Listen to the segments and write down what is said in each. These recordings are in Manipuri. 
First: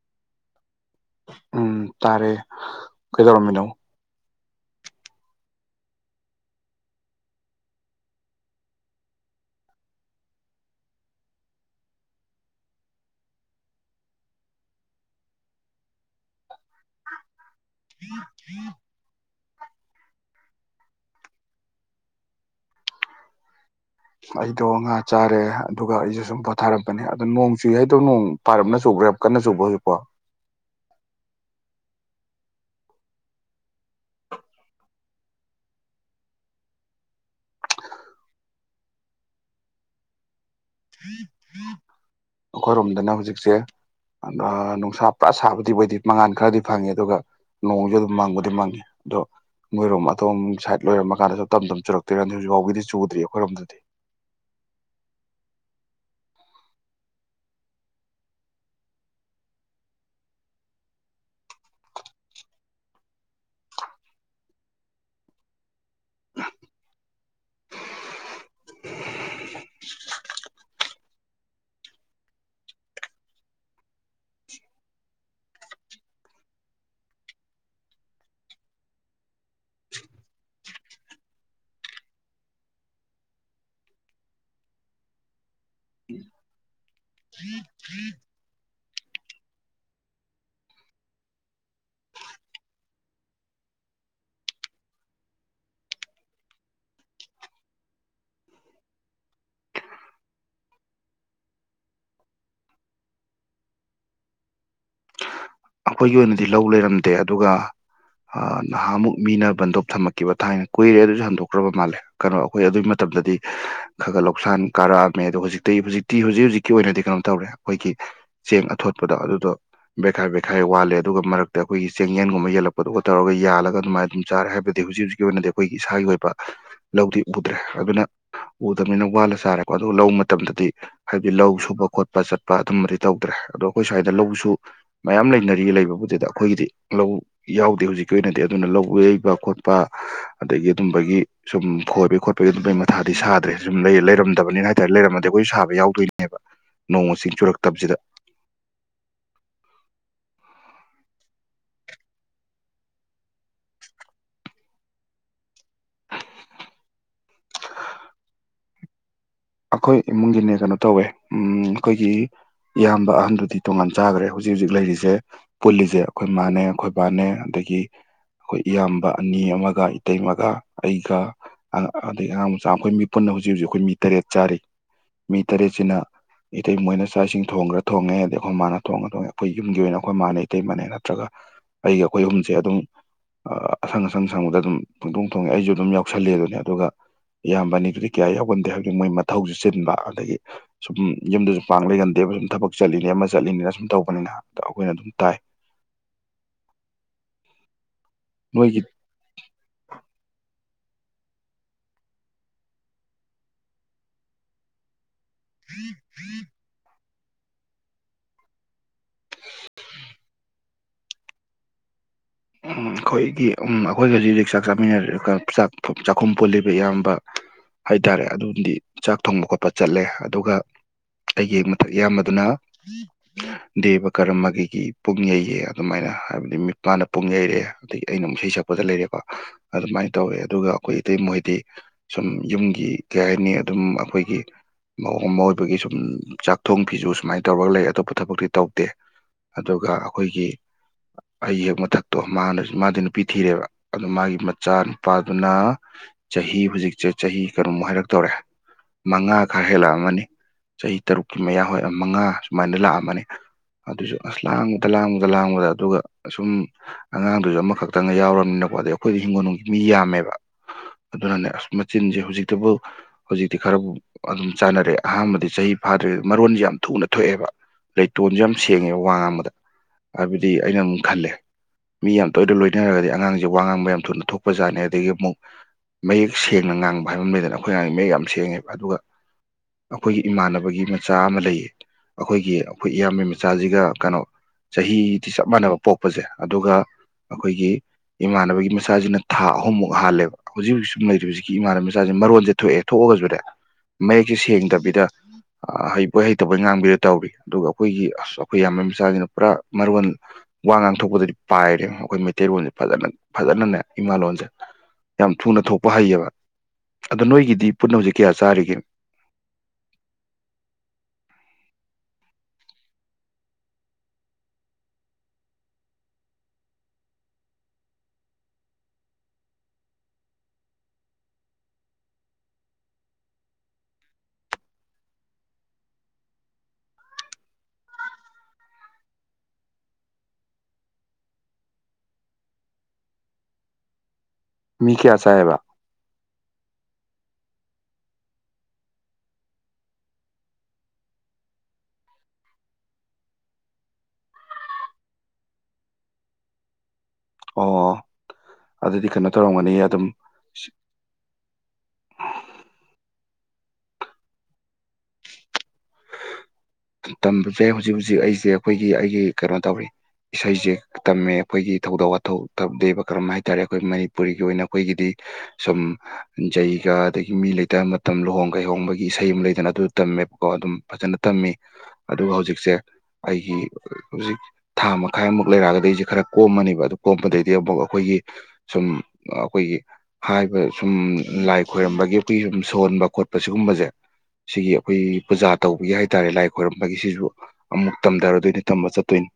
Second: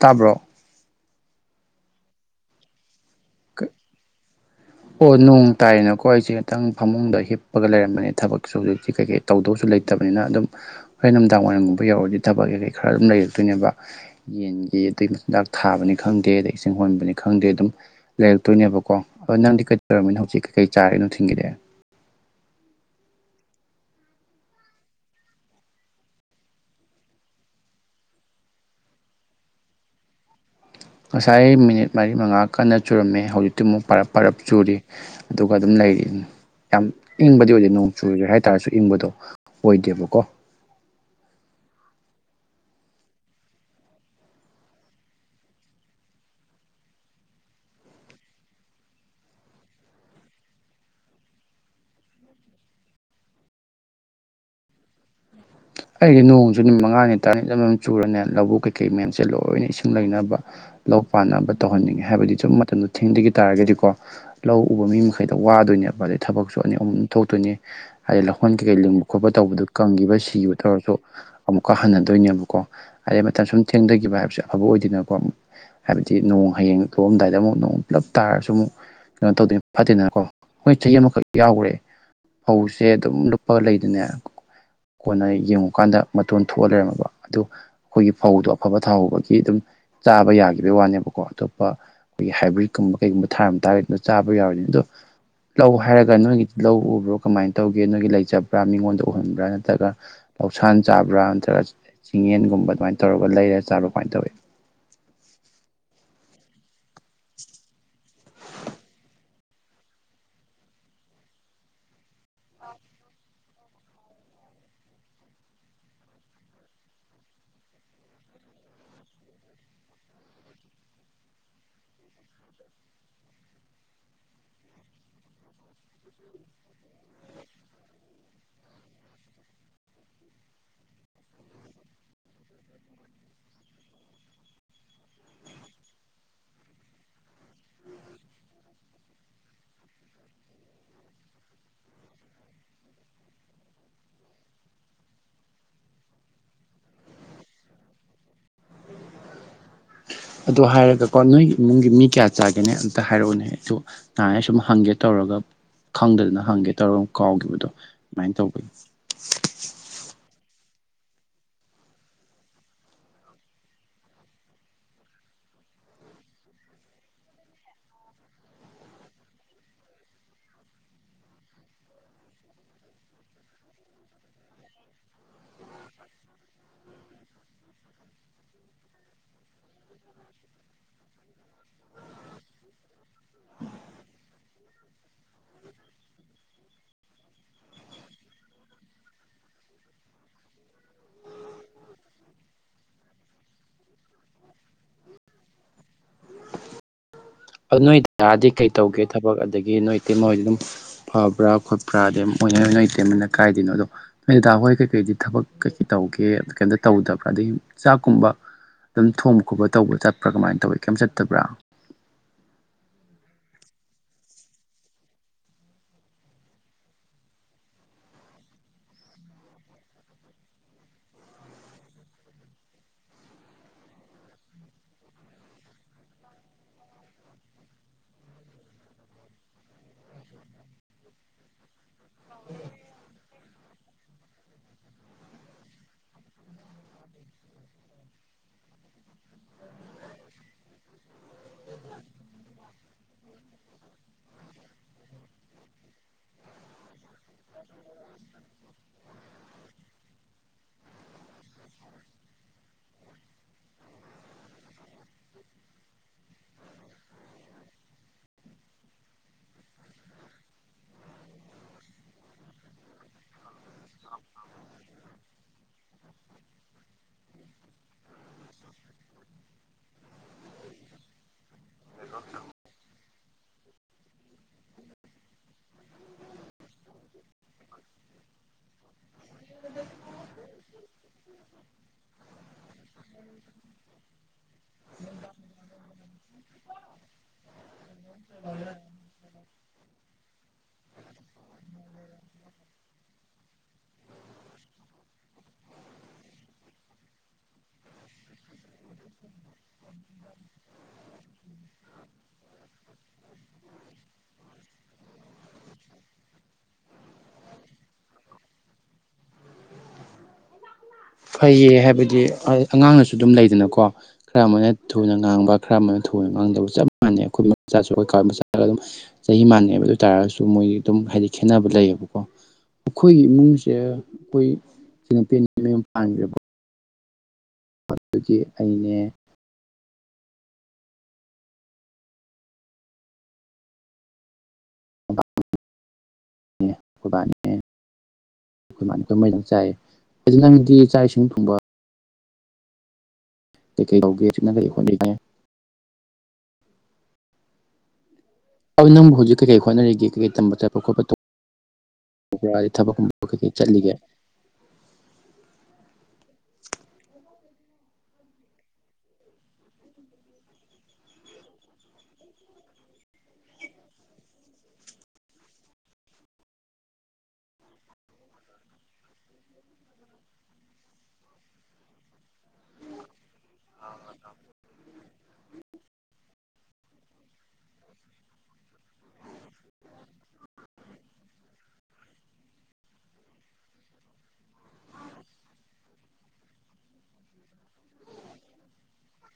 ꯇꯥꯕ꯭ꯔꯣ ꯎꯝ ꯇꯥꯔꯦ ꯀꯩꯗꯧꯔꯝꯃꯤꯅꯣ ꯑꯣ ꯅꯣꯡ ꯇꯥꯏꯅꯀꯣ ꯑꯩꯁꯦ ꯈꯤꯇꯪ ꯐꯃꯨꯡꯗ ꯍꯤꯞꯄꯒ ꯂꯩꯔꯝꯕꯅꯦ ꯊꯕꯛꯁꯨ ꯍꯧꯖꯤꯛꯇꯤ ꯀꯩꯀꯩ ꯇꯧꯗꯧꯁꯨ ꯂꯩꯇꯕꯅꯤꯅ ꯑꯗꯨꯝ ꯍꯣꯔꯦꯟ ꯅꯨꯡꯗꯥꯡ ꯋꯥꯏꯔꯝꯒꯨꯝꯕ ꯌꯧꯔꯗꯤ ꯊꯕꯛ ꯀꯩ ꯀꯩ ꯈꯔ ꯑꯗꯨꯝ ꯂꯩꯔꯛꯇꯣꯏꯅꯦꯕ ꯌꯦꯟ ꯑꯗꯨꯒꯤ ꯃꯆꯤꯟꯖꯥꯛ ꯊꯥꯕꯅꯤ ꯈꯪꯗꯦ ꯑꯗꯩ ꯏꯁꯤꯡ ꯍꯣꯟꯕꯅꯤ ꯈꯪꯗꯦ ꯑꯗꯨꯝ ꯂꯩꯔꯛꯇꯣꯏꯅꯦꯕꯀꯣ ꯑꯗꯣ ꯅꯪꯗꯤ ꯀꯩ ꯇꯧꯔꯝꯃꯤꯅꯣ ꯍꯧꯖꯤꯛ ꯀꯩꯀꯩ ꯆꯥꯔꯦ ꯅꯨꯡꯊꯤꯟꯒꯤꯗꯤ ꯑꯩꯗꯣ ꯉꯥ ꯆꯥꯔꯦ ꯑꯗꯨꯒ ꯑꯩꯁꯨ ꯁꯨꯝ ꯄꯣꯊꯥꯔꯛꯄꯅꯦ ꯑꯣ ꯅꯣꯡ ꯆꯨꯏ ꯍꯥꯏꯗꯣ ꯅꯣꯡ ꯄꯥꯔꯞꯅꯁꯨ ꯒ꯭ꯔꯞ ꯀꯟꯅ ꯆꯨꯕ ꯍꯧꯖꯤꯛꯄꯨ ꯉꯁꯥꯏ ꯃꯤꯅꯤꯠ ꯃꯔꯤ ꯃꯉꯥ ꯀꯟꯅ ꯆꯨꯔꯝꯃꯦ ꯍꯧꯖꯤꯛꯇꯤ ꯑꯃꯨꯛ ꯄꯔꯞ ꯄꯔꯞ ꯆꯨꯔꯤ ꯑꯗꯨꯒ ꯑꯗꯨꯝ ꯂꯩꯔꯤꯅꯤ ꯌꯥꯝ ꯏꯪꯕꯗꯤ ꯑꯣꯏꯗꯦ ꯅꯣꯡ ꯆꯨꯨꯔꯦ ꯍꯥꯏꯇꯥꯥꯔꯁꯨ ꯏꯪꯕꯗꯣ ꯑꯣꯏꯗꯦꯕꯀꯣ [inaudible] ꯑꯩꯈꯣꯏꯔꯣꯝꯗꯅ ꯍꯧꯖꯤꯛꯁꯦ ꯑꯗ ꯅꯨꯡꯁꯥ ꯄꯨꯔꯥ ꯁꯥꯕꯗꯤ ꯑꯣꯏꯗꯤ ꯃꯉꯥꯟ ꯈꯔꯗꯤ ꯐꯪꯉꯦ ꯑꯗꯨꯒ ꯅꯣꯡꯁꯨ ꯑꯗꯨꯝ ꯃꯥꯡꯕꯗꯤ ꯃꯥꯡꯉꯦ ꯑꯗꯣ ꯃꯣꯏꯔꯣꯝ ꯑꯊꯣꯝ ꯁꯥꯏꯠ ꯂꯣꯏꯔꯝꯃ ꯀꯥꯟꯗ ꯁ ꯇꯝ ꯇꯝ ꯆꯨꯔꯛꯇꯣꯏꯔꯅꯤ ꯍꯧꯖꯤꯛꯐꯥꯎꯕꯒꯤꯗꯤ ꯆꯨꯗ꯭ꯔꯤ ꯑꯩꯈꯣꯏꯔꯣꯝꯗꯗꯤ [inaudible] ꯑꯩꯗꯤ ꯅꯣꯡꯁꯨ ꯅꯨꯃꯤꯠ ꯃꯉꯥꯅꯤ ꯇꯔꯥꯅꯤ ꯆꯝꯅꯝ ꯆꯨꯔꯅꯦ ꯂꯧꯕꯨ ꯀꯩꯀꯩ ꯃꯌꯥꯝꯁꯦ ꯂꯣꯏꯅ ꯏꯁꯤꯡ ꯂꯩꯅꯕ ꯊ ꯄꯥꯟꯅꯕ ꯇꯧꯍꯟꯅꯤꯡꯉꯦ ꯍꯥꯏꯕꯗꯤ ꯆꯨꯝ ꯃꯇꯝꯗꯣ ꯊꯦꯡꯗꯈꯤ ꯇꯥꯔꯒꯗꯤꯀꯣ ꯂꯧ ꯎꯕ ꯃꯤ ꯃꯈꯩꯗ ꯋꯥꯗꯣꯏꯅꯦꯕ ꯑꯗꯩ ꯊꯕꯛꯁꯨ ꯑꯅꯤ ꯑꯍꯨꯝ ꯊꯣꯛꯇꯣꯏꯅꯤ ꯍꯥꯏꯗꯤ ꯂꯧꯈꯣꯟ ꯀꯩꯀꯩ ꯂꯤꯡꯕ ꯈꯣꯠꯄ ꯇꯧꯕꯗꯨ ꯀꯪꯈꯤꯕ ꯁꯤ ꯁꯤꯈꯤꯕ ꯇꯧꯔꯁꯨ ꯑꯃꯨꯛꯀ ꯍꯟꯅꯗꯣꯏꯅꯦꯕꯀꯣ ꯑꯗꯩ ꯃꯇꯝ ꯁꯨꯝ ꯊꯦꯡꯊꯈꯤꯕ ꯍꯥꯏꯕꯁꯦ ꯑꯐꯕ ꯑꯣꯏꯗꯅꯀꯣ ꯍꯥꯏꯕꯗꯤ ꯅꯣꯡ ꯍꯌꯦꯡ ꯂꯣꯛꯑꯝꯗꯥꯏꯗ ꯑꯃꯨꯛ ꯅꯣꯡ ꯄꯨꯂꯞ ꯇꯥꯔꯁꯨ ꯑꯃꯨꯛ ꯀꯩꯅꯣ ꯇꯧꯗꯣꯏ ꯐꯠꯇꯦꯗꯅꯀꯣ ꯍꯣꯏ ꯆꯍꯤ ꯑꯃꯈꯛ ꯌꯥꯎꯒ꯭ꯔꯦ ꯐꯧꯁꯦ ꯑꯗꯨꯝ ꯂꯨꯞꯄ ꯂꯩꯗꯅꯦ ꯀꯣꯟꯅ ꯌꯦꯡꯉꯨꯀꯥꯟꯗ ꯃꯇꯣꯟ ꯊꯣꯛꯑ ꯂꯩꯔꯝꯃꯦꯕ ꯑꯗꯨ ꯑꯩꯈꯣꯏꯒꯤ ꯐꯧꯗꯣ ꯑꯐꯕ ꯊꯥꯎ ꯍꯧꯕꯒꯤ ꯑꯗꯨꯝ ꯆꯥꯕ ꯌꯥꯒꯤꯈꯤꯕꯒꯤ ꯋꯥꯅꯦꯕꯀꯣ ꯑꯇꯣꯞꯄ ꯑꯩꯈꯣꯏꯒꯤ ꯍꯥꯏꯕ꯭ꯔꯤꯠꯀꯨꯝꯕ ꯀꯩꯒꯨꯝꯕ ꯊꯥꯔꯝꯇꯗꯤ ꯆꯥꯕ ꯌꯔꯣꯏꯗꯣꯏꯅꯤ ꯑꯗꯣ ꯂꯧ ꯍꯥꯏꯔꯒ ꯅꯣꯏꯒꯤꯗꯤ ꯂꯧ ꯎꯕ꯭ꯔꯣ ꯀꯃꯥꯏꯅ ꯇꯧꯒꯦ ꯅꯣꯏꯒꯤ ꯂꯩꯖꯕ꯭ꯔꯥ ꯃꯤꯉꯣꯟꯗ ꯎꯍꯟꯕ꯭ꯔꯥ ꯅꯠꯇ꯭ꯔ ꯅꯠꯇ꯭ꯔꯒ ꯂꯧꯁꯥꯟ ꯆꯥꯕ꯭ꯔꯥ ꯅꯠꯇ꯭ꯔꯒ ꯆꯤꯡꯌꯦꯟꯒꯨꯝꯕ ꯑꯗꯨꯃꯥꯏꯅ ꯇꯧꯔꯒ ꯂꯩꯔ ꯆꯥꯕ꯭ꯔꯥ ꯀꯃꯥꯏꯅ ꯇꯧꯋꯤ ꯑꯩꯈꯣꯏꯒꯤ ꯑꯣꯏꯅꯗꯤ ꯂꯧ ꯂꯩꯔꯝꯗꯦ ꯑꯗꯨꯒ ꯅꯍꯥꯟꯃꯨꯛ ꯃꯤꯅ ꯕꯟꯗꯣꯞ ꯊꯝꯃꯛꯈꯤꯕ ꯊꯥꯏꯅ ꯀꯨꯏꯔꯦ ꯑꯗꯨꯁꯨ ꯍꯟꯗꯣꯛꯈ꯭ꯔꯕ ꯃꯥꯜꯂꯦ ꯀꯩꯅꯣ ꯑꯩꯈꯣꯏ ꯑꯗꯨꯏ ꯃꯇꯝꯗꯗꯤ ꯈꯔ ꯈꯔꯒ ꯂꯧꯁꯥꯟ ꯀꯥꯔꯛꯑꯝꯃꯦ ꯑꯗꯣ ꯍꯧꯖꯤꯛꯇꯤ ꯍꯧꯖꯤꯛꯇꯤ ꯍꯧꯖꯤꯛ ꯍꯧꯨꯖꯤꯛꯀꯤ ꯑꯣꯏꯅꯗꯤ ꯀꯩꯅꯣ ꯇꯧꯔꯦ ꯑꯩꯈꯣꯏꯒꯤ ꯆꯦꯡ ꯑꯊꯣꯠ ꯗ ꯑꯗꯨꯗꯣ ꯕꯦꯈꯥꯏ ꯕꯦꯛ ꯕꯦꯈꯥꯏ ꯋꯥꯠꯂꯦ ꯑꯗꯨꯒ ꯃꯔꯛꯇ ꯑꯩꯈꯣꯏꯒꯤ ꯆꯦꯡ ꯌꯦꯟꯒꯨꯝꯕ ꯌꯦꯜꯂꯛꯄꯗꯨꯣ ꯇꯧꯔꯒ ꯌꯥꯜꯂꯒ ꯑꯗꯨꯃꯥꯏꯅ ꯑꯗꯨꯝ ꯆꯥꯔꯦ ꯍꯥꯏꯕꯗꯤ ꯍꯧꯖꯤꯛ ꯍꯧꯖꯤꯛꯀꯤ ꯑꯣꯏꯅ ꯑꯩꯈꯣꯏꯒꯤ ꯏꯁꯥꯒꯤ ꯑꯣꯏꯕ ꯂꯧꯗꯤ ꯎꯗ꯭ꯔꯦ ꯑꯗꯨꯅ ꯎꯗꯕꯅꯤꯅ ꯋꯥꯂ ꯆꯥꯔꯦꯀꯣ ꯑꯗꯨꯒ ꯂꯧ ꯃꯇꯝ ꯗꯗꯤ ꯍꯥꯏꯕꯗꯤ ꯂꯧ ꯁꯨꯕ ꯈꯣꯠꯄ ꯆꯠꯄ ꯑꯗꯨꯝꯕꯗꯤ ꯇꯧꯗ꯭ꯔꯦ ꯑꯗꯣ ꯑꯩꯈꯣꯏ ꯁ꯭ꯋꯥꯏꯗ ꯂꯧꯁꯨ ꯃꯌꯥꯝ ꯂꯩꯅꯔꯤ ꯂꯩꯕꯕꯨꯗꯨꯗ ꯑꯩꯈꯣꯏꯒꯤꯗꯤ ꯂꯧ ꯌꯥꯎꯗꯦ ꯍꯧꯖꯤꯛꯀꯤ ꯑꯣꯏꯅꯗꯤ ꯑꯗꯨꯅ ꯂꯧ ꯌꯩꯕ ꯈꯣꯠꯄ ꯑꯗꯒꯤ ꯑꯗꯨꯝꯕꯒꯤ ꯁꯨꯝ ꯈꯣꯏꯕꯒꯤ ꯈꯣꯠꯄꯒꯤ ꯑꯗꯨꯝꯕꯒꯤ ꯃꯊꯥꯗꯤ ꯁꯥꯗ꯭ꯔꯦ ꯁꯨꯝ ꯂꯩ ꯂꯩꯔꯝꯗꯕꯅꯤꯅ ꯍꯥꯏꯇꯥꯔꯦ ꯂꯩꯔꯝꯃꯗꯤ ꯑꯩꯈꯣꯏꯁꯨ ꯁꯥꯕ ꯌꯥꯎꯗꯣꯏꯅꯦꯕ ꯅꯣꯡ ꯆꯤꯡ ꯆꯨꯔꯛꯇꯕꯁꯤꯗ ꯑꯗꯨ ꯍꯥꯏꯔꯒꯀꯣ ꯅꯣꯏ ꯏꯃꯨꯡꯒꯤ ꯃꯤ ꯀꯌꯥ ꯆꯥꯒꯦꯅꯦ ꯑꯝꯇ ꯍꯥꯏꯔꯛꯎꯅꯦ ꯑꯗꯨ ꯅꯍꯥꯟꯒꯩ ꯁꯨꯝ ꯍꯪꯒꯦ ꯇꯧꯔꯒ ꯇꯧꯔꯒ ꯈꯪꯗꯗꯅ ꯍꯪꯒꯦ ꯇꯧꯔꯒ ꯑꯃꯨꯛ ꯀꯥꯎꯈꯤꯕꯗꯣ ꯑꯗꯨꯃꯥꯏꯅ ꯇꯧꯕꯒꯤ ꯑꯩꯈꯣꯏ ꯏꯃꯨꯡꯒꯤꯅꯦ ꯀꯩꯅꯣ ꯇꯧꯋꯦ ꯎꯝ ꯑꯩꯈꯣꯏꯒꯤ ꯏꯌꯥꯝꯕ ꯑꯍꯟꯗꯨꯗꯤ ꯇꯣꯉꯥꯟ ꯆꯥꯈ꯭ꯔꯦ ꯍꯧꯖꯤꯛ ꯍꯧꯖꯤꯛ ꯂꯩꯔꯤꯖꯦ ꯄꯨꯜꯂꯤꯁꯦ ꯑꯩꯈꯣꯏ ꯏ ꯃꯥꯅꯦ ꯑꯩꯈꯣꯏ ꯕꯥꯅꯦ ꯑꯗꯒꯤ ꯗꯒꯤ ꯑꯩꯈꯣꯏ ꯏꯌꯥꯝꯕ ꯑꯅꯤ ꯑꯃꯒ ꯏꯇꯩꯃꯒ ꯑꯩꯒ ꯑꯗꯗꯒꯤ ꯑꯉꯥꯡ ꯃꯆꯥ ꯑꯩꯈꯣꯏ ꯃꯤꯄꯨꯟꯅ ꯍꯧꯖꯤꯛ ꯍꯧꯖꯤꯛ ꯑꯩꯈꯣꯏ ꯃꯤ ꯇꯔꯦꯠ ꯆꯥꯔꯤ ꯃꯤ ꯇꯔꯦꯠꯁꯤꯅ ꯏꯇꯩ ꯃꯣꯏꯅ ꯆꯥꯛ ꯏꯁꯤꯡ ꯊꯣꯡꯈ꯭ꯔ ꯊꯣꯡꯉꯦ ꯑꯩ ꯑꯩꯈꯣꯏ ꯃꯥꯅ ꯊꯣꯡꯉ ꯊꯣꯡꯉꯦ ꯑꯩꯈꯣꯏ ꯌꯨꯝꯒꯤ ꯑꯣꯏꯅ ꯑꯩꯈꯣꯏ ꯃꯥꯅ ꯏꯇꯩ ꯃꯅꯦ ꯅꯠꯇ꯭ꯔꯒ ꯑꯩꯒꯤ ꯑꯩꯈꯣꯏ ꯑꯍꯨꯝꯁꯦ ꯑꯗꯨꯝ ꯑꯥ ꯑꯁꯪ ꯑꯁꯪ ꯁꯪꯕꯗ ꯑꯗꯨꯝ ꯄꯪꯊꯣꯡ ꯊꯣꯡꯉꯦ ꯑꯩꯁꯨ ꯑꯗꯨꯝ ꯌꯥꯎꯁꯜꯂꯤ ꯑꯗꯨꯅꯦ ꯑꯗꯨꯒ ꯏꯌꯥꯝꯕ ꯑꯅꯤꯗꯨꯗꯤ ꯀꯌꯥ ꯌꯎꯒꯟꯗꯦ ꯃꯣꯏ ꯃꯊꯧꯁꯨ ꯆꯤꯟꯕ ꯑꯗꯒꯤ ꯁꯨꯝ ꯌꯨꯝꯗꯁꯨ ꯄꯥꯡ ꯂꯩꯒꯟꯗꯦꯕ ꯁꯨꯝ ꯊꯕꯛ ꯆꯠꯂꯤꯅꯤ ꯑꯃ ꯆꯠꯂꯤꯅꯤꯅ ꯁꯨꯝ ꯇꯧꯕꯅꯤꯅ ꯑꯩꯈꯣꯏꯅ ꯑꯗꯨꯝ ꯇꯥꯏ ꯑꯗꯨ ꯅꯣꯏ ꯗꯥꯗꯤ ꯀꯩ ꯅꯣꯏꯒꯤ ꯇꯧꯒꯦ ꯊꯕꯛ ꯑꯗꯒꯤ ꯅꯣꯏ ꯏꯇꯩꯃꯍꯣꯏꯗꯤ ꯑꯗꯨꯝ ꯐꯕ꯭ꯔꯥ ꯈꯣꯠꯄ꯭ꯔꯥꯗꯤ ꯅꯣꯏ ꯏꯇꯩꯃꯅ ꯀꯥꯏꯗꯩꯅꯣ ꯑꯗꯣ ꯅꯣꯏꯗꯍꯣꯏ ꯀꯩꯀꯩꯗꯤ ꯊꯕꯛ ꯀꯩꯀꯩ ꯇꯧꯒꯦ ꯑꯗꯨ ꯀꯩꯝꯇ ꯇꯧꯗꯕ꯭ꯔꯥ ꯑꯗꯩ ꯆꯥꯛꯀꯨꯝꯕ ꯑꯗꯨꯝ ꯊꯣꯡꯕ ꯈꯣꯠꯄ ꯇꯧꯕ ꯆꯠꯄ꯭ꯔꯥ ꯀꯃꯥꯏꯅ ꯇꯧꯋꯤ ꯀꯩꯝ ꯆꯠꯇꯕ꯭ꯔꯥ ꯎꯝ, ꯑꯩꯈꯣꯏꯒꯤ ꯑꯩꯈꯣꯏꯒ ꯍꯧꯖꯤꯛ ꯍꯧꯖꯤꯛ ꯆꯥꯛ ꯆꯥꯃꯤꯟꯅꯔ ꯆꯥꯛ ꯆꯥꯛꯈꯨꯝ ꯄꯨꯣꯜꯂꯤꯕ ꯏꯌꯥꯝꯕ ꯍꯥꯏ ꯇꯔꯦ ꯑꯗꯨꯗꯤ ꯆꯥꯛ ꯊꯣꯡꯕ ꯈꯣꯠꯄ ꯆꯠꯂꯦ ꯑꯗꯨꯒ ꯑꯩꯒꯤ ꯃꯊꯛ ꯏꯌꯥꯝꯕꯗꯨꯅ ꯗꯦꯕ ꯀꯔꯃꯒꯤꯒꯤ ꯄꯨꯡ ꯌꯩꯌꯦ ꯑꯗꯨꯃꯥꯏꯅ ꯍꯥꯏꯕꯗꯤ ꯃꯤꯄꯥꯟꯅ ꯄꯨꯡ ꯌꯩꯔꯛꯑꯦ ꯑꯗꯒꯤ ꯑꯩꯅ ꯏꯁꯩ ꯁꯛꯄꯗ ꯂꯩꯔꯦꯔ ꯑꯗꯨꯃꯥꯏꯅ ꯇꯧꯋꯦ ꯑꯗꯨꯒ ꯑꯩꯈꯣꯏ ꯏꯇꯩꯃ ꯍꯣꯏꯗꯤ ꯁꯨꯝ ꯌꯨꯝꯒꯤ ꯀꯩ ꯍꯥꯏꯅꯤ ꯑꯗꯨꯝ ꯑꯩꯈꯣꯏꯒꯤ ꯃꯧ ꯑꯃ ꯑꯣꯏꯕꯒꯤ ꯁꯨꯝ ꯆꯥꯛ ꯊꯣꯡ ꯐꯤꯁꯨ ꯁꯨꯃꯥꯏꯅ ꯇꯧꯔꯒ ꯂꯩ ꯑꯇꯣꯞꯄ ꯊꯕꯛꯇꯤ ꯇꯧꯗꯦ ꯑꯗꯨꯒ ꯑꯩꯈꯣꯏꯒꯤ ꯑꯩꯒꯤ ꯍꯦꯛ ꯃꯊꯛ ꯃꯥꯅ ꯃꯥꯗꯤ ꯅꯨꯄꯤ ꯊꯤꯔꯦꯕ ꯑꯗꯣ ꯃꯥꯒꯤ ꯃꯆꯥ ꯅꯨꯄꯥꯗꯨꯅ ꯆꯍꯤ ꯍꯧꯖꯤꯛꯁꯦ ꯆꯍꯤ ꯀꯩꯅꯣꯃꯨꯛ ꯍꯥꯏꯔꯛꯇꯧꯔꯦ ꯃꯉꯥ ꯈꯔ ꯍꯦꯜꯂꯛ ꯑꯝꯃꯅꯤ ꯆꯍꯤ ꯇꯔꯨꯛꯀꯤ ꯃꯌꯥ ꯍꯣꯏ ꯃꯉꯥ ꯁꯨꯃꯥꯏꯅ ꯂꯥꯛꯑꯝꯃꯅꯤ ꯑꯗꯨꯁꯨ ꯑꯁ ꯂꯥꯡꯕꯗ ꯂꯥꯡꯕꯗ ꯂꯥꯡꯕꯗ ꯑꯗꯨꯒ ꯑꯁꯨꯝ ꯑꯉꯥꯡꯗꯨꯁꯨ ꯑꯃꯈꯛꯇꯪꯒ ꯌꯥꯎꯔꯕꯅꯤꯅꯀꯣ ꯑꯗꯩ ꯑꯩꯈꯣꯏꯗꯤ ꯍꯤꯡꯒꯣꯜꯅꯨꯡꯒꯤ ꯃꯤ ꯌꯥꯝꯃꯦꯕ ꯑꯗꯨꯅꯅꯦ ꯑꯁ ꯃꯆꯤꯟꯁꯦ ꯍꯧꯖꯤꯛꯇꯕꯨ ꯍꯧꯖꯤꯛꯇꯤ ꯈꯔꯕꯨ ꯑꯗꯨꯝ ꯆꯥꯟꯅꯔꯦ ꯑꯍꯥꯟꯕꯗꯤ ꯆꯍꯤ ꯐꯥꯗ꯭ꯔꯤ ꯃꯔꯣꯟꯁꯦ ꯌꯥꯝ ꯊꯨꯅ ꯊꯣꯛꯑꯦꯕ ꯂꯩꯇꯣꯟꯁꯨ ꯌꯥꯝ ꯁꯦꯡꯉꯦꯕ ꯋꯥ ꯉꯥꯡꯕꯗ ꯍꯥꯏꯕꯗꯤ ꯑꯩꯅ ꯑꯃꯨꯛ ꯈꯜꯂꯦ ꯃꯤ ꯌꯥꯝ ꯇꯣꯏꯇꯣꯢꯅ ꯂꯣꯏꯅꯔꯒꯗꯤ ꯑꯉꯥꯡꯁꯦ ꯋꯥ ꯉꯥꯡꯕ ꯌꯥꯝ ꯊꯨꯅ ꯊꯣꯛꯄ ꯖꯥꯠꯅꯤ ꯑꯗꯒꯤ ꯑꯃꯨꯛ ꯃꯌꯦꯛ ꯁꯦꯡꯅ ꯉꯥꯡꯕ ꯍꯥꯏꯕ ꯑꯃ ꯂꯩꯗꯅ ꯑꯩꯈꯣꯏ ꯉꯥꯡꯁꯦ ꯃꯌꯦꯛ ꯌꯥꯝ ꯁꯦꯡꯉꯦꯕ ꯑꯗꯨꯒ ꯑꯈꯣꯏꯒꯤ ꯏꯃꯥꯟꯅꯕꯒꯤ ꯃꯆꯥ ꯑꯃ ꯂꯩꯌꯦ ꯑꯈꯣꯏꯒꯤ ꯑꯈꯣꯏ ꯏꯌꯥꯝꯕ ꯃꯆꯥꯁꯤꯒ ꯀꯩꯅꯣ ꯆꯍꯤꯗꯤ ꯆꯞ ꯃꯥꯟꯅꯕ ꯄꯣꯛꯄꯖꯦ ꯑꯗꯨꯒ ꯑꯈꯣꯏꯒꯤ ꯏꯃꯥꯟꯅꯕꯒꯤ ꯃꯆꯥꯖꯤꯅ ꯊꯥ ꯑꯍꯨꯝꯃꯨꯛ ꯍꯥꯜꯂꯦꯕ ꯍꯧꯖꯤꯛ ꯍꯧꯖꯤꯛ ꯁꯨꯝ ꯂꯩꯔꯤ ꯍꯨꯖꯤꯛꯀꯤ ꯏꯃꯥꯟꯅꯕ ꯃꯆꯥꯖꯦ ꯃꯔꯣꯟꯁꯦ ꯊꯣꯛꯑꯦ ꯊꯣꯛꯑꯒꯁꯨꯅꯦ ꯃꯌꯦꯛꯁꯦ ꯁꯦꯡꯗꯕꯤꯗ ꯍꯩꯕꯣꯏ ꯍꯩꯇꯕꯣꯢ ꯉꯥꯡꯕꯤꯗꯣ ꯇꯧꯔꯤ ꯑꯗꯨꯒ ꯑꯈꯣꯏꯒꯤ ꯑꯁ ꯑꯈꯣꯏ ꯏꯌꯥꯝꯕ ꯃꯆꯥꯁꯤꯅ ꯄꯨꯔꯥ ꯃꯔꯣꯟ ꯋꯥ ꯉꯥꯡꯊꯣꯛꯄꯗꯗꯤ ꯄꯥꯏꯔꯦ ꯑꯈꯣꯏ ꯃꯩꯇꯩꯔꯣꯟꯁꯦ ꯐꯖꯅ ꯐꯖꯅꯅꯦ ꯏꯃꯥꯂꯣꯟꯁꯦ ꯌꯥꯝ ꯊꯨꯅ ꯊꯣꯛꯄ ꯍꯩꯌꯦꯕ ꯑꯗꯣ ꯅꯣꯏꯒꯤꯗꯤ ꯄꯨꯟꯅ ꯍꯧꯖꯤꯛ ꯀꯌꯥ ꯆꯥꯔꯤꯒꯦ [inaudible] ꯐꯩꯌꯦ ꯍꯥꯏꯕꯗꯤ ꯑꯉꯥꯡꯅꯁꯨ ꯑꯗꯨꯝ ꯂꯩꯗꯅꯀꯣ ꯈꯔ ꯑꯃꯅ ꯊꯨꯅ ꯉꯥꯡꯕ ꯈꯔ ꯑꯃꯅ ꯊꯨꯅ ꯉꯥꯡꯗꯕ ꯆꯞ ꯃꯥꯟꯅꯩ ꯑꯈꯣꯏ ꯃꯆꯥꯁꯨ ꯑꯈꯣꯏ ꯀꯥ ꯃꯆꯥꯒ ꯑꯗꯨꯝ ꯆꯍꯤ ꯃꯥꯟꯅꯩꯕ ꯑꯗꯨ ꯑꯣꯏ ꯇꯔꯁꯨ ꯃꯣꯏꯒꯤ ꯑꯗꯨꯝ ꯍꯥꯏꯗꯤ ꯈꯦꯠꯅꯕ ꯂꯩꯌꯦꯕꯀꯣ ꯑꯩꯈꯣꯏꯒꯤ ꯏꯃꯨꯡꯁꯦ ꯑꯩꯈꯣꯏ ꯏꯆꯟꯅꯨꯄꯤ ꯑꯅꯤ ꯃꯌꯨꯝ [unintelligible] ꯑꯗꯒꯤ ꯑꯩꯅꯦ ꯃꯤ ꯀꯌꯥ ꯆꯥꯏꯑꯦꯕ ꯅꯦ ꯈꯣꯢꯃꯥꯅꯦ ꯈꯣꯢ ꯃꯔꯤꯗꯪ ꯆꯥꯏꯌꯦ [unintelligible] ꯅꯪꯗꯤ ꯆꯥꯛ ꯏꯁꯤꯡ ꯊꯣꯡꯕ ꯀꯩ ꯀꯩ ꯌꯥꯎꯒꯦ ꯍꯖꯤꯛꯅ ꯀꯩ ꯍꯣꯠꯅꯔꯤꯒꯦ ꯑꯣ ꯑꯗꯨ ꯑꯗꯨꯗꯤ ꯅꯪꯕꯨ ꯀꯩꯅꯣ ꯍꯧꯖꯤꯛ ꯀꯩꯀꯩ ꯇꯧꯔꯝꯒꯅꯤ ꯑꯗꯨꯝ ꯍꯣꯠꯅꯔꯤꯒꯦ ꯀꯩꯀꯩ ꯇꯝꯕ ꯆꯠꯄ ꯈꯣꯠꯄ [unintelligible] ꯀꯩꯀꯩ ꯆꯠꯂꯤꯒꯦ ꯇꯝꯕꯖꯦ ꯍꯧꯖꯤꯛ ꯍꯧꯖꯤꯛ ꯑꯩꯖꯦ ꯑꯩꯈꯣꯏꯒꯤ ꯑꯩꯒꯤ ꯀꯩꯅꯣ ꯇꯧꯔꯤ ꯏꯁꯩꯖꯦ ꯇꯝꯃꯦ ꯑꯈꯣꯏꯒꯤ ꯊꯧꯗꯣꯛ ꯋꯥꯊꯣꯛ ꯇ ꯗꯦꯕ ꯀꯔꯝ ꯍꯥꯏꯇꯥꯔꯦ ꯑꯈꯣꯏ ꯃꯅꯤꯄꯨꯔꯤꯒꯤ ꯑꯣꯏꯅ ꯑꯈꯣꯏꯒꯤꯗꯤ ꯁꯨꯝ ꯖ ꯩꯒ ꯑꯗꯒꯤ ꯃꯤ ꯂꯩꯇꯕ ꯃꯇꯝ ꯂꯨꯍꯣꯡꯀꯩꯍꯣꯡꯕꯒꯤ ꯏꯁꯩ ꯑꯃ ꯂꯩꯗꯅ ꯑꯗꯨ ꯇꯝ [unintelligible] ꯑꯗꯨꯝ ꯐꯖꯅ ꯇꯝꯃꯤ ꯑꯗꯨꯒ ꯍꯧꯖꯤꯛꯁꯦ ꯑꯩꯒꯤ ꯍꯧꯖꯤꯛ ꯊꯥ ꯃꯈꯥꯏꯃꯨꯛ ꯂꯩꯔꯛꯑꯒꯗꯤ ꯑꯩꯖꯦ ꯈꯔ ꯀꯣꯝꯃꯅꯦꯕ ꯑꯗꯨ ꯀꯣꯝꯕꯗꯩꯗꯤ ꯑꯃꯨꯛ ꯑꯈꯣꯏꯒꯤ ꯁꯨꯝ ꯑꯈꯣꯏꯒꯤ ꯍꯥꯏꯕ ꯁꯨꯝ ꯂꯥꯏ ꯈꯣꯏꯔꯝꯕꯒꯤ ꯑꯈꯣꯏꯒꯤ ꯁꯨꯝ ꯁꯣꯟꯕ ꯈꯣꯠꯄ ꯁꯤꯒꯨꯝꯕꯖꯦ ꯁꯤꯒꯤ ꯑꯈꯣꯏ ꯄꯨꯖꯥ ꯇꯧꯕꯒꯤ ꯍꯥꯏꯇꯥꯔꯦ ꯂꯥꯏ ꯈꯣꯏꯔꯝꯕꯒꯤꯁꯤꯁꯨ ꯑꯃꯨꯛ ꯇꯝꯗꯔꯗꯣꯏꯅꯤ ꯇꯝꯕ ꯆꯠꯇꯣꯏꯅꯤ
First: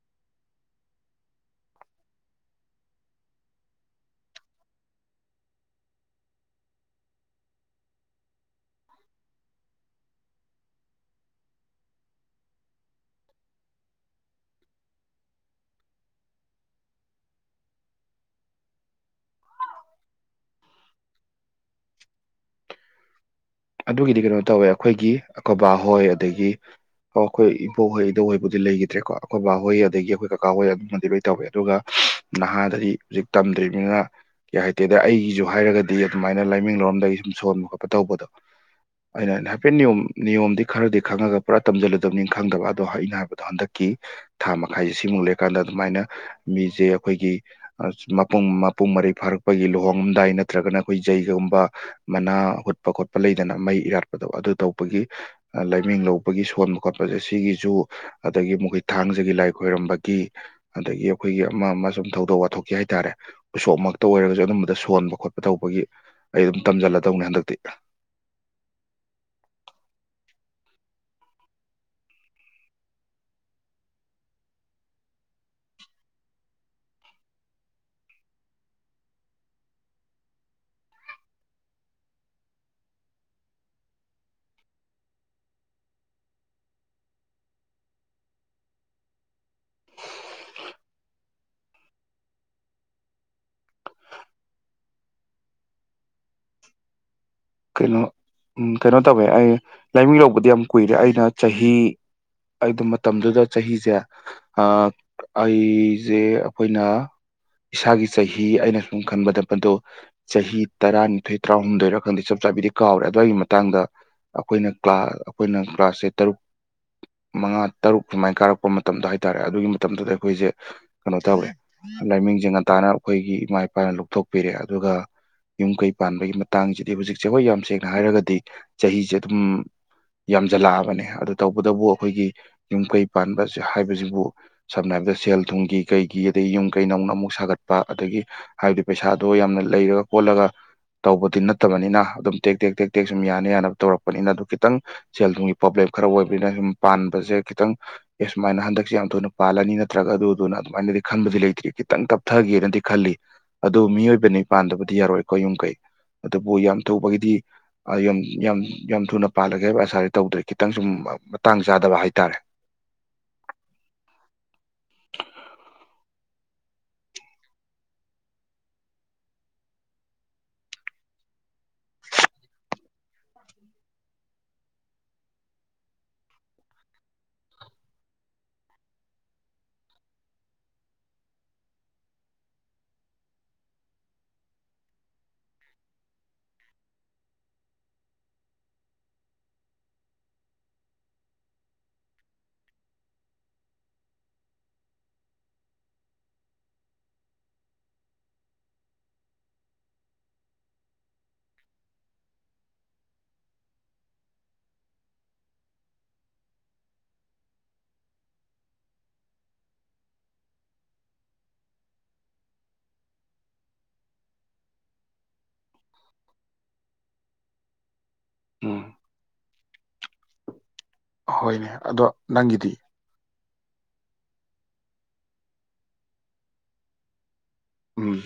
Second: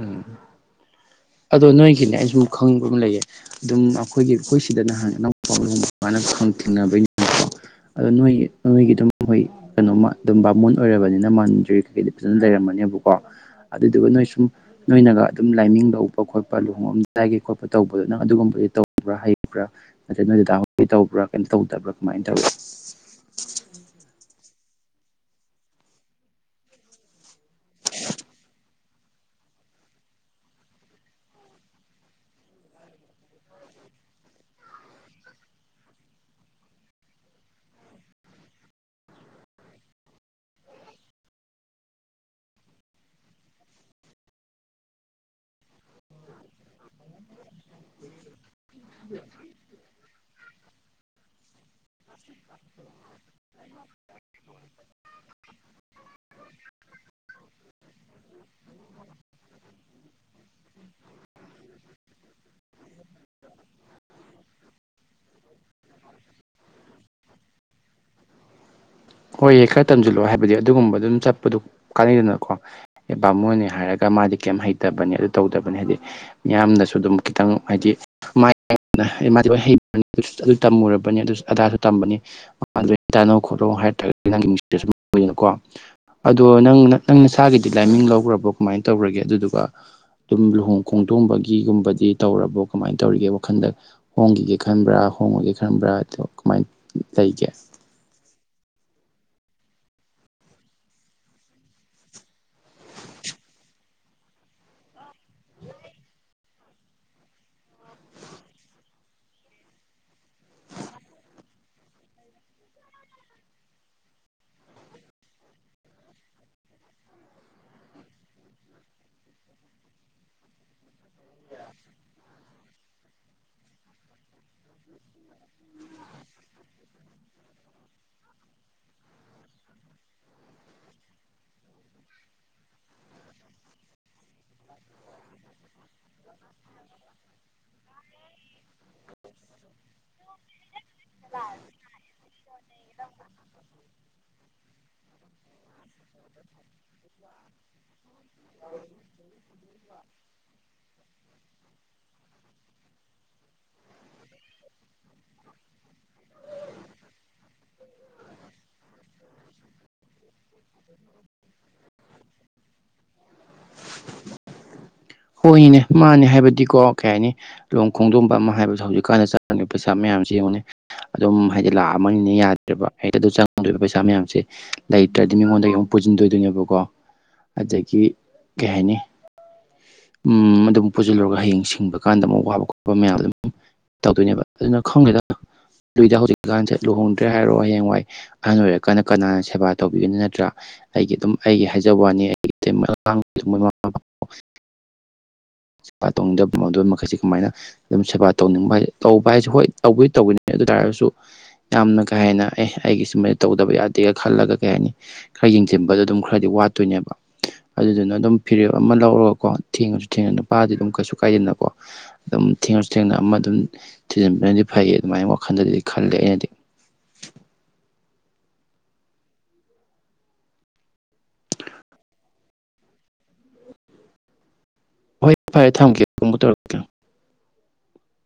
ꯎꯝ ꯑꯗꯣ ꯅꯣꯏꯒꯤꯅꯦ ꯑꯩꯁꯨ ꯈꯪꯕ ꯑꯃ ꯂꯩꯌꯦ ꯑꯗꯨꯝ ꯑꯈꯣꯏꯒꯤ ꯑꯈꯣꯏꯁꯤꯗꯅ ꯅꯍꯥꯟ [unintelligible] [unintelligible] ꯑꯗꯣ ꯅꯣꯏ ꯅꯣꯏꯒꯤ ꯑꯗꯨꯝ ꯃꯣꯏ ꯀꯩꯅꯣꯃ ꯑꯗꯨꯝ ꯕꯥꯃꯣꯟ ꯑꯣꯏꯔꯕꯅꯤꯅ ꯃꯟꯗ꯭ꯔꯤ ꯀꯩꯀꯩꯗꯤ ꯐꯖꯅ ꯂꯩꯔꯝ ꯃꯅꯤꯕꯀꯣ ꯑꯗꯨꯗꯨꯅꯣꯏ ꯁꯨꯝ ꯅꯣꯏꯅꯒ ꯑꯗꯨꯝ ꯂꯥꯏꯃꯤꯡ ꯂꯧꯕ ꯈꯣꯠꯄ ꯂꯨꯍꯣꯡꯉꯝꯗꯥꯢꯒꯤ ꯈꯣꯠꯄ ꯇꯧꯕ ꯅꯪ ꯑꯗꯨꯒꯨꯝꯕꯒꯤ ꯇꯧꯕ꯭ꯔꯥ ꯍꯩꯕ꯭ꯔꯥ ꯅꯠꯇ꯭ꯔ ꯅꯣꯏ ꯗꯗꯥ ꯍꯣꯏ ꯇꯧꯕ꯭ꯔꯥ ꯀꯦꯝ ꯇꯧꯗꯕ꯭ꯔꯥ ꯀꯃꯥꯏꯅ ꯇꯧꯏ [unintelligible] ꯑꯗꯨꯒꯤꯗꯤ ꯀꯩꯅꯣ ꯇꯧꯋꯦ ꯑꯈꯣꯏꯒꯤ ꯑꯀꯣꯏꯕꯥ ꯍꯣꯏ ꯑꯗꯒꯤ ꯑꯣ ꯑꯈꯣꯏ ꯏꯕꯣꯛꯍꯣꯏ ꯏꯗꯧꯍꯣꯏꯕꯨꯗꯤ ꯂꯩꯈꯤꯗ꯭ꯔꯦꯀꯣ ꯑꯈꯣꯏꯕꯥꯍꯣꯏ ꯑꯗꯒꯤ ꯑꯈꯣꯏ ꯀꯀꯥ ꯍꯣꯏ ꯑꯗꯨꯃꯗꯤ ꯂꯣꯏ ꯇꯧꯋꯦ ꯑꯗꯨꯒ ꯅꯍꯥꯗꯗꯤ ꯍꯧꯖꯤꯛ ꯇꯝꯗ꯭ꯔꯤꯕꯅꯤꯅ ꯀꯌꯥ ꯍꯩꯇꯦꯗ ꯑꯩꯒꯤꯁꯨ ꯍꯥꯏꯔꯒꯗꯤ ꯑꯗꯨꯃꯥꯏꯅ ꯂꯥꯏꯃꯤꯡ ꯂꯔꯝꯗꯥꯏꯒꯤ ꯁꯨꯝ ꯁꯣꯟꯕ ꯈꯣꯠꯄ ꯇꯧꯕꯗꯣ ꯑꯩꯅ ꯍꯥꯏꯅ ꯍꯥꯏꯐꯦꯠ ꯅꯤꯌꯣꯝ ꯅꯤꯌꯣꯝꯗꯤ ꯈꯔꯗꯤ ꯈꯪꯉꯒ ꯄꯨꯔꯥ ꯇꯝꯁꯤꯜꯂꯨꯗꯕꯅꯤ ꯈꯪꯗꯕ ꯑꯗꯣ ꯑꯩꯅ ꯍꯥꯏꯕꯗꯣ ꯍꯟꯗꯛꯀꯤ ꯊꯥ ꯃꯈꯥꯏꯁꯤꯃꯨꯛ ꯂꯩꯔꯀꯥꯟꯗ ꯑꯗꯨꯃꯥꯏꯅ ꯃꯤꯖꯦ ꯑꯈꯣꯏꯒꯤ ꯃꯄꯨꯡ ꯃꯄꯨꯡ ꯃꯔꯩ ꯐꯥꯔꯛꯄꯒꯤ ꯂꯨꯍꯣꯡꯉꯝꯗꯥꯏ ꯅ ꯅꯠꯇ꯭ꯔꯒꯅ ꯑꯈꯣꯏ ꯖꯩꯒꯒꯨꯝꯕ ꯃꯅꯥ ꯍꯨꯠꯄ ꯈꯣꯠꯄ ꯂꯩꯗꯅ ꯃꯩ ꯏꯔꯥꯠꯄꯗꯣ ꯑꯗꯨ ꯇꯧ ꯕꯒꯤ ꯑ ꯂꯥꯏꯃꯤꯡ ꯂꯧꯕꯒꯤ ꯁꯣꯟꯕ ꯈꯣꯠꯄꯖꯦ ꯁꯤꯒꯤꯁꯨ ꯑꯗꯒꯤ ꯃꯈꯣꯏ ꯊꯥꯡꯖꯒꯤ ꯂꯥꯏ ꯈꯣꯏꯔꯝ ꯑꯝꯕꯒꯤ ꯑꯗꯒꯤ ꯑꯈꯣꯏꯒꯤ ꯑꯃ ꯑꯃ ꯁꯨꯝ ꯊꯧꯗꯣꯛ ꯋꯥꯊꯣꯛꯀꯤ ꯍꯥꯏꯇꯥꯔꯦ ꯎꯁꯣꯛꯃꯛꯇ ꯑꯣꯏꯔꯒꯁꯨ ꯑꯗꯨꯝꯕꯗ ꯁꯣꯟꯕ ꯈꯣꯠꯄ ꯇꯧꯕꯒꯤ ꯑꯩ ꯑꯗꯨꯝ ꯇꯝꯖꯜꯂꯗꯧꯅꯦ ꯍꯟꯗꯛꯇꯤ ꯍꯣꯏꯌꯦ ꯈꯔ ꯇꯝꯁꯤꯜꯂꯣ ꯍꯥꯏꯕꯗꯤ ꯑꯗꯨꯒꯨꯝꯕ ꯑꯗꯨꯝ ꯆꯠꯄꯗꯨ ꯀꯥꯟꯅꯩꯗꯅꯀꯣ ꯑꯦ ꯕꯥꯃꯣꯟꯅꯦ ꯍꯥꯏꯔꯒ ꯃꯥꯗꯤ ꯀꯦꯝ ꯍꯩꯇꯕꯅꯤ ꯑꯗꯨ ꯇꯧꯗꯕꯅꯤ ꯍꯥꯏꯗꯤ ꯃꯤꯌꯥꯝꯅꯁꯨ ꯑꯗꯨꯝ ꯈꯤꯇꯪ ꯍꯥꯏꯗꯤ ꯃꯥꯗꯤ ꯂꯣꯏ ꯍꯩ ꯑꯗꯨ ꯇꯝꯃꯨꯔꯕꯅꯤ ꯑꯗꯨ ꯑꯗꯥꯁꯨ ꯇꯝꯕꯅꯤ ꯃꯥꯗ ꯇꯥꯅꯣ ꯈꯣꯠꯅꯣ ꯍꯥꯏꯔ [unintelligible] ꯑꯗꯣ ꯅꯪ ꯅꯪ ꯅꯁꯥꯒꯤꯗꯤ ꯂꯥꯏꯃꯤꯡ ꯂꯧꯈ꯭ꯔꯕꯣ ꯀꯃꯥꯏꯅ ꯇꯧꯔꯒꯦ ꯑꯗꯨꯗꯨ ꯗꯨꯝ ꯂꯨꯍꯣꯡ ꯈꯣꯡꯗꯣꯡꯕꯒꯤ ꯒꯤꯒꯨꯝꯕꯗꯤ ꯇꯧꯔꯕꯣ ꯀꯃꯥꯏꯅ ꯇꯧꯔꯤꯒꯦ ꯋꯥꯈꯟꯗ ꯍꯣꯡꯈꯤꯒꯦ ꯈꯟꯕ꯭ꯔꯥ ꯍꯣꯡꯉꯒꯦ ꯈꯟꯕ꯭ꯔꯥ ꯀꯃꯥꯏ ꯂꯩꯒꯦ ꯀꯩꯅꯣ ꯎꯝ ꯀꯩꯅꯣ ꯇꯧꯋꯦ ꯑꯩ ꯂꯥꯏꯃꯤꯡ ꯂꯧꯕꯗꯤ ꯌꯥꯝ ꯀꯨꯏꯔꯦ ꯑꯩꯅ ꯆꯍꯤ ꯑꯩꯗꯣ ꯃꯇꯝꯗꯨꯗ ꯆꯍꯤꯁꯦ ꯑꯥ ꯑꯩꯁꯦ ꯑꯩꯈꯣꯏꯅ ꯏꯁꯥꯒꯤ ꯆꯍꯤ ꯑꯩꯅ ꯁꯨꯝ ꯈꯟꯕꯗ ꯃꯗꯨ ꯆꯍꯤ ꯇꯔꯥꯅꯤꯊꯣꯏ ꯇꯔꯥꯍꯨꯝꯗꯣꯏꯔꯥ ꯈꯪꯗꯦ ꯆ ꯆꯥꯕꯤꯗꯤ ꯀꯥꯎꯔꯦ ꯑꯗꯨꯋꯥꯏꯒꯤ ꯃꯇꯥꯡꯗ ꯑꯩꯈꯣꯏꯅ ꯀ꯭ꯂꯥ ꯑꯩꯈꯣꯏꯅ ꯀ꯭ꯂꯥꯁꯁꯦ ꯇꯔꯨꯛ ꯃꯉꯥ ꯇꯔꯨꯛ ꯁꯨꯃꯥꯏꯅ ꯀꯥꯔꯛꯄ ꯃꯇꯝꯗ ꯍꯥꯏꯇꯥꯔꯦ ꯑꯗꯨꯒꯤ ꯃꯇꯝꯗꯨꯗ ꯑꯩꯈꯣꯏꯁꯦ ꯀꯩꯅꯣ ꯇꯧꯔꯦ ꯂꯥꯏꯃꯤꯡꯁꯤ ꯉꯟꯇꯥꯥꯅ ꯑꯩꯈꯣꯏꯒꯤ ꯏꯃꯥ ꯏꯄꯥꯅ ꯂꯧꯊꯣꯛꯄꯤꯔꯦ ꯑꯗꯨꯒ ꯌꯨꯝ ꯀꯩ ꯄꯥꯟꯕꯒꯤ ꯃꯇꯥꯡꯁꯤꯗꯤ ꯍꯧꯖꯤꯛꯁꯦ ꯑꯩꯈꯣꯏ ꯌꯥꯝ ꯁꯦꯡꯅ ꯍꯥꯏꯔꯒꯗꯤ ꯆꯍꯤꯁꯦ ꯑꯗꯨꯝ ꯌꯥꯝꯖꯜꯂꯛꯑꯕꯅꯦ ꯑꯗꯨ ꯇꯧꯕꯇꯕꯨ ꯑꯩꯈꯣꯏꯒꯤ ꯌꯨꯝ ꯀꯩ ꯄꯥꯟꯕ ꯍꯥꯏꯕꯁꯤꯕꯨ ꯁꯝꯅ ꯁꯦꯜ ꯊꯨꯝꯒꯤ ꯀꯩꯒꯤ ꯑꯗꯒꯤ ꯌꯨꯝ ꯀꯩ ꯅꯧꯅ ꯑꯃꯨꯛ ꯁꯥꯒꯠꯄ ꯑꯗꯒꯤ ꯍꯥꯏꯕꯗꯤ ꯄꯩꯁꯥꯗꯣ ꯌꯥꯝꯅ ꯂꯩꯔꯒ ꯀꯣꯜꯂꯒ ꯇꯧꯕꯗꯤ ꯅꯠꯇꯕꯅꯤꯅ ꯑꯗꯨꯝ ꯇꯦꯛ ꯇꯦꯛ ꯇꯦꯛ ꯇꯦꯛ ꯁꯨꯝ ꯌꯥꯅ ꯌꯥꯅꯕ ꯇꯧꯔꯛꯄꯅꯤꯅ ꯑꯗꯨ ꯈꯤꯇꯪ ꯁꯦꯜ ꯊꯨꯝꯒꯤ ꯄ꯭ꯔꯣꯕ꯭ꯂꯦꯝ ꯈꯔ ꯑꯣꯏꯕꯅꯤꯅ ꯁꯨꯝ ꯄꯥꯟꯕꯁꯦ ꯈꯤꯇꯪ ꯑꯦ ꯁꯨꯃꯥꯏꯅ ꯍꯟꯗꯛꯁꯦ ꯌꯥꯝ ꯊꯨꯅ ꯄꯥꯜꯂꯅꯤ ꯅꯠꯇ꯭ꯔꯒ ꯑꯗꯨꯗꯨꯅ ꯑꯗꯨꯃꯥꯏꯅꯗꯤ ꯈꯟꯕꯗꯤ ꯂꯩꯇ꯭ꯔꯤ ꯈꯤꯇꯪ ꯇꯞꯊꯒꯦꯅꯗꯤ ꯈꯜꯂꯤ ꯑꯗꯨ ꯃꯤꯑꯣꯏꯕꯅꯤ ꯄꯥꯟꯗꯕꯗꯤ ꯌꯥꯔꯣꯏꯀꯣ ꯌꯨꯝ ꯀꯩ ꯑꯗꯨꯕꯨ ꯌꯥꯝ ꯑ ꯌꯨꯝ ꯌꯝ ꯌꯥꯝ ꯊꯨꯅ ꯄꯥꯜꯂꯒꯦ ꯍꯥꯏꯕ ꯑꯁꯥꯥꯗꯤ ꯇꯧꯗ꯭ꯔꯤ ꯈꯤꯇꯪ ꯁꯨꯝ ꯃꯇꯥꯡ ꯆꯥꯗꯕ ꯍꯥꯏꯇꯥꯔꯦ ꯍꯣꯏꯅꯦ ꯃꯥꯅꯦ ꯍꯥꯏꯕꯗꯤꯀꯣ ꯀꯩ ꯍꯥꯏꯅꯤ ꯂꯨꯍꯣꯡ ꯈꯣꯡꯗꯣꯝꯕ ꯑꯃ ꯍꯥꯏꯕꯗꯣ ꯍꯧꯖꯤꯛꯀꯥꯟꯗ ꯆꯪꯉꯤ ꯄꯩꯁꯥ ꯃꯌꯥꯝ ꯁꯤꯉꯣꯅꯦ ꯑꯗꯨꯝ ꯍꯥꯏꯗꯤ ꯂꯥꯛ ꯑꯝꯃ ꯅꯤꯅ ꯌꯥꯗ꯭ꯔꯦꯕ ꯍꯛꯇ ꯑꯗꯨ ꯆꯪꯗꯣꯏꯕ ꯄꯩꯁꯥ ꯃꯌꯥꯝꯁꯦ ꯂꯩꯇ꯭ꯔꯗꯤ ꯃꯤꯉꯣꯟꯗꯒꯤ ꯑꯃꯨꯛ ꯄꯨ ꯄꯨꯁꯤꯟꯗꯣꯗꯣꯏꯅꯦꯕꯀꯣ ꯑꯗꯒꯩ ꯀꯩ ꯍꯥꯏꯅꯤ ꯎꯝ ꯑꯗꯨꯝ ꯄꯨꯁꯤꯜꯂꯨꯔꯒ ꯍꯌꯦꯡ ꯁꯤꯡꯕ ꯀꯥꯟꯗ ꯑꯃꯨꯛ ꯋꯥꯕ ꯈꯣꯠꯄ ꯃꯌꯥꯝ ꯑꯗꯨꯝ ꯇꯧꯗꯣꯏꯅꯦꯕ ꯑꯗꯨꯅ ꯈꯪꯗꯦꯗ ꯂꯧꯎꯗ ꯍꯧꯖꯤꯛꯀꯥꯟꯁꯦ ꯂꯨꯍꯣꯡꯗ꯭ꯔꯦ ꯍꯥꯏꯔꯣ ꯍꯌꯦꯡꯋꯥꯏ ꯑꯍꯟ ꯑꯣꯏꯔꯀꯥꯟꯗ ꯀꯅꯥꯅ ꯁꯦꯕꯥ ꯇꯧꯕꯤꯅꯤ ꯅꯠꯇ꯭ꯔꯥ ꯑꯩꯒꯤ ꯑꯗꯨꯝ ꯑꯩꯒꯤ ꯍꯥꯏꯖꯕ ꯋꯥꯅꯤ ꯑꯩ [unintelligible] [inaudible] ꯁꯦꯕꯥ ꯇꯧꯅꯤꯡꯗꯕ ꯃꯗꯨ ꯃꯈꯩꯁꯤ ꯀꯃꯥꯏꯅ ꯑꯗꯨꯝ ꯁꯦꯕꯥ ꯇꯧꯅꯤꯡꯕ ꯍꯥꯏ ꯇꯧꯕ ꯍꯥꯏꯁꯦ ꯍꯣꯏ ꯇꯧꯕꯨꯗꯤ ꯇꯧꯋꯦ ꯑꯗꯨ ꯇꯔꯒꯁꯨ ꯌꯥꯝꯅ ꯀꯩ ꯍꯥꯏꯅ ꯑꯦ ꯑꯩꯒꯤ ꯁꯨꯃꯥꯏꯅ ꯇꯧꯗꯕ ꯌꯥꯗꯦ ꯈꯜꯂꯒ ꯀꯩ ꯍꯥꯏꯅꯤ ꯌꯦꯡꯁꯤꯟꯕꯗꯣ ꯑꯗꯨꯝ ꯈꯔꯗꯤ ꯋꯥꯠꯇꯣꯏꯅꯦꯕ ꯑꯗꯨꯗꯨꯅ ꯑꯗꯨꯝ ꯐꯤꯔꯦꯞ ꯑꯃ ꯂꯧꯔꯒꯀꯣ ꯊꯦꯡꯉꯁꯨ ꯊꯦꯡꯅ ꯅꯨꯄꯥꯗꯤ ꯑꯗꯨꯝ ꯀꯩꯁꯨ ꯀꯥꯏꯗꯦꯅꯀꯣ ꯑꯗꯨꯝ ꯊꯦꯡꯉꯁꯨ ꯊꯦꯡꯅ ꯑꯃ ꯑꯗꯨꯝ ꯊꯤꯖꯤꯟꯕꯅ ꯐꯩꯌꯦ ꯑꯗꯨꯃꯥꯏꯅ ꯋꯥꯈꯜꯗꯗꯤ ꯈꯜꯂꯦ ꯑꯩꯅꯗꯤ ꯎꯝ ꯍꯣꯏꯅꯦ ꯑꯗꯣ ꯅꯪꯒꯤꯗꯤ ꯍꯣꯏ ꯐꯔꯦ ꯊꯝꯃꯒꯦ ꯑꯃꯨꯛ ꯇꯧꯔꯛꯀꯦ ꯎꯝ